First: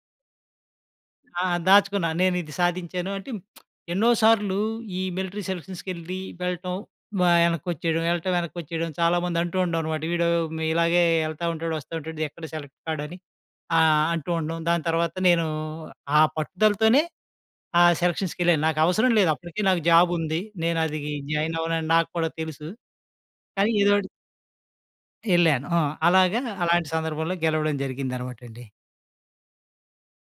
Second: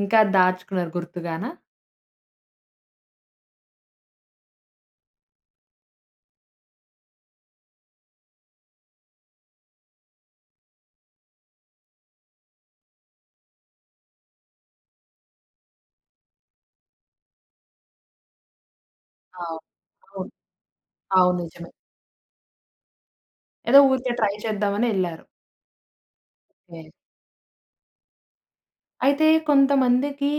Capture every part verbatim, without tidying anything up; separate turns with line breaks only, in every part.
ఇంకా దాచుకున్నారు
ఆ!
గుర్తుగానా?
దాచుకున్నాను. నేనిది సాధించాను అంటే ఎన్నో సార్లు ఈ మిలిటరీ సెలక్షన్స్‌కెళ్లి వెళ్ళటం వా యనకోచ్చేయడం. వెళ్ళటం యెనక్కిచ్చేయడం చాలా మంది అంటూ ఉంటాం అన్నమాట. వీడు ఇలాగే యెళ్తా ఉంటాడు వస్తా ఉంటాడు ఎక్కడ సెలెక్ట్ కాడు అని ఆహ్, అంటూ ఉండటం. దాని తర్వాత నేను ఆ పట్టుదలతోనే ఆ సెలక్షన్స్‌కెళ్ళాను. నాకవసరం లేదు.
అవును.
అప్పటికే నాకు జాబ్
అవును.
ఉంది. నేను అది
అవును.
జాయిన్
నిజమే.
అవ్వనని నాకు కూడా తెలుసు. కానీ
ఏదో
ఏదోకటి
ఊరికే ట్రై చేద్దామనెళ్ళారు.
యెళ్ళాను. ఆ! అలాగా, అలాంటి
వే
సందర్భంలో గెలవడం జరిగిందనమాటండి.
అయితే కొంతమందికి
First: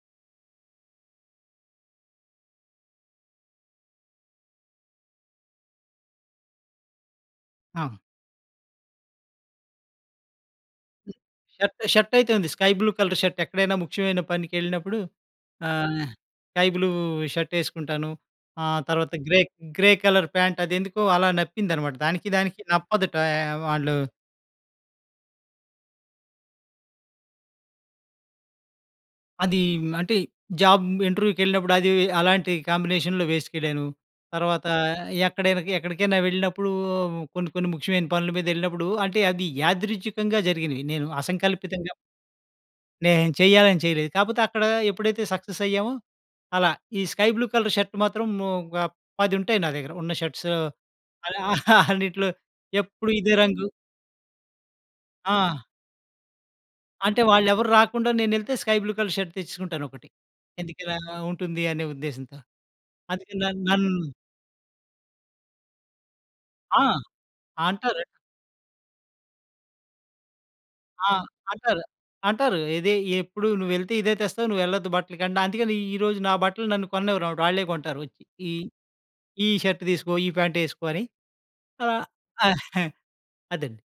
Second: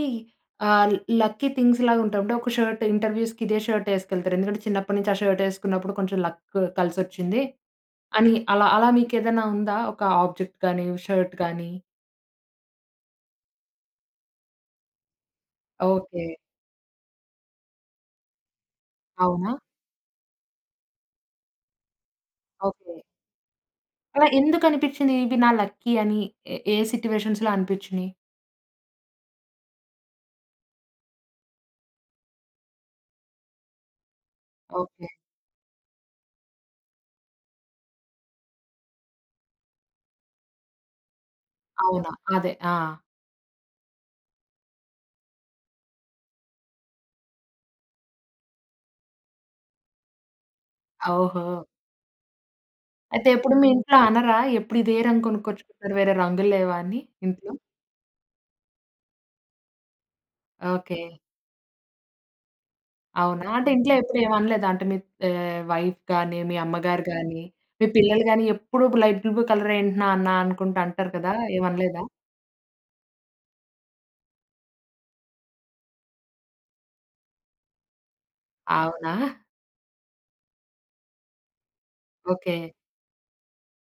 ఆహ్, లక్కీ థింగ్స్ లాగా ఉంటాయి. అంటే ఒక షర్ట్ ఇంటర్‌వ్యూస్‌కి ఇదే షర్ట్ ఎసుకెళ్తారు. ఎందుకంటే చిన్నప్పటి నుంచి ఆ షర్ట్ వేసుకున్నప్పుడు కొంచెం లక్ కలిసొచ్చింది.
ఆ!
అని అలా అలా మీకు ఏదైనా ఉందా, ఒక ఆబ్జెక్ట్ గానీ షర్ట్ గానీ?
షర్ట్ షర్ట్ అయితే ఉంది. స్కై బ్లూ కలర్ షర్ట్ ఎక్కడైనా ముఖ్యమైన పనికెళ్ళినప్పుడు ah,
okay.
Sky blue shirt యేసుకుంటాను. ఆహ్, తర్వాత గ్రే
అవునా?
గ్రే కలర్ పాంట్ అది ఎందుకో అలా నప్పిందనమాట దానికి దానికి
ఓకే.
నప్పదటా ఆహ్, వాళ్ళు
అలా ఎందుకనిపిచ్చింది? ఇవి నా లక్కీ అని ఏ ఏ సిట్యుయేషన్స్‌లో అనిపిచ్చినియి?
అది అంటే, జాబ్ ఇంటర్‌వ్యూకెళ్ళినప్పుడు అది అలాంటి కాంబినేషన్‌లో వేసుకెళ్ళను. తర్వాత
ఓకే.
ఎక్కడైనా ఎక్కడికైనా వెళ్ళినప్పుడు కొన్ని కొన్ని ముఖ్యమైన పనుల మీద యెళ్ళినప్పుడు అంటే, అది యాదృచ్చికంగా జరిగినవి. నేను అసంకల్పితంగా
అవునా? అదే. ఆ!
నేను చెయ్యాలని చేయలేదు. కాపోతే అక్కడ ఎప్పుడైతే సక్సెస్ అయ్యామో అలా. ఈ స్కై బ్లూ కలర్ షర్ట్ మాత్రం ఒక పది ఉంటాయి నా దగ్గర. ఉన్న షర్ట్స్
ఓహో!
అన్నిట్లో ఎప్పుడూ
అయితే
ఇదే
ఎప్పుడు మీ
రంగు
ఇంట్లో అనరా? ఎప్పుడు ఇదే రంగు
ఆ!
కొనుక్కొచ్చుకుంటారు వేరే రంగులు లేవా అని,
అంటే
ఇంట్లో?
వాళ్ళెవరు రాకుండా నేనెళ్తే స్కై బ్లూ కలర్ షర్ట్ తెచ్చేసుకుంటాను ఒకటి. ఎందుకు ఇలా
ఓకే.
ఉంటుంది అనే ఉద్దేశంతో అందుకే న
అవునా? అంటే
నన్
ఇంట్లో ఎప్పుడు ఏమి అనలేదా? అంటే మీ ఆహ్, వైఫ్ గాని, మీ
ఆ!
అమ్మగారు గాని, మీ
అంటారు.
పిల్లలు గాని ఎప్పుడు లైట్ బ్లూ కలర్ ఏంటి నాన్న? అనుకుంట
ఆ!
అంటారు కదా!
అంటారు.
ఏమనలేదా?
అంటారు. ఇదే ఎప్పుడు నువ్వెళ్తే ఇదే తెస్తావు. నువ్వెళ్ళొద్దు బట్టలకి అందుకని ఈరోజు నా బట్టలు నన్ను కొననివ్వరమాట వాళ్ళే కొంటారు వచ్చి. ఈ
అవునా?
ఈ షర్ట్ తీసుకో, ఈ ప్యాంట్ యేసుకో అని. ఆహ్,
ఓకే.
అదండి.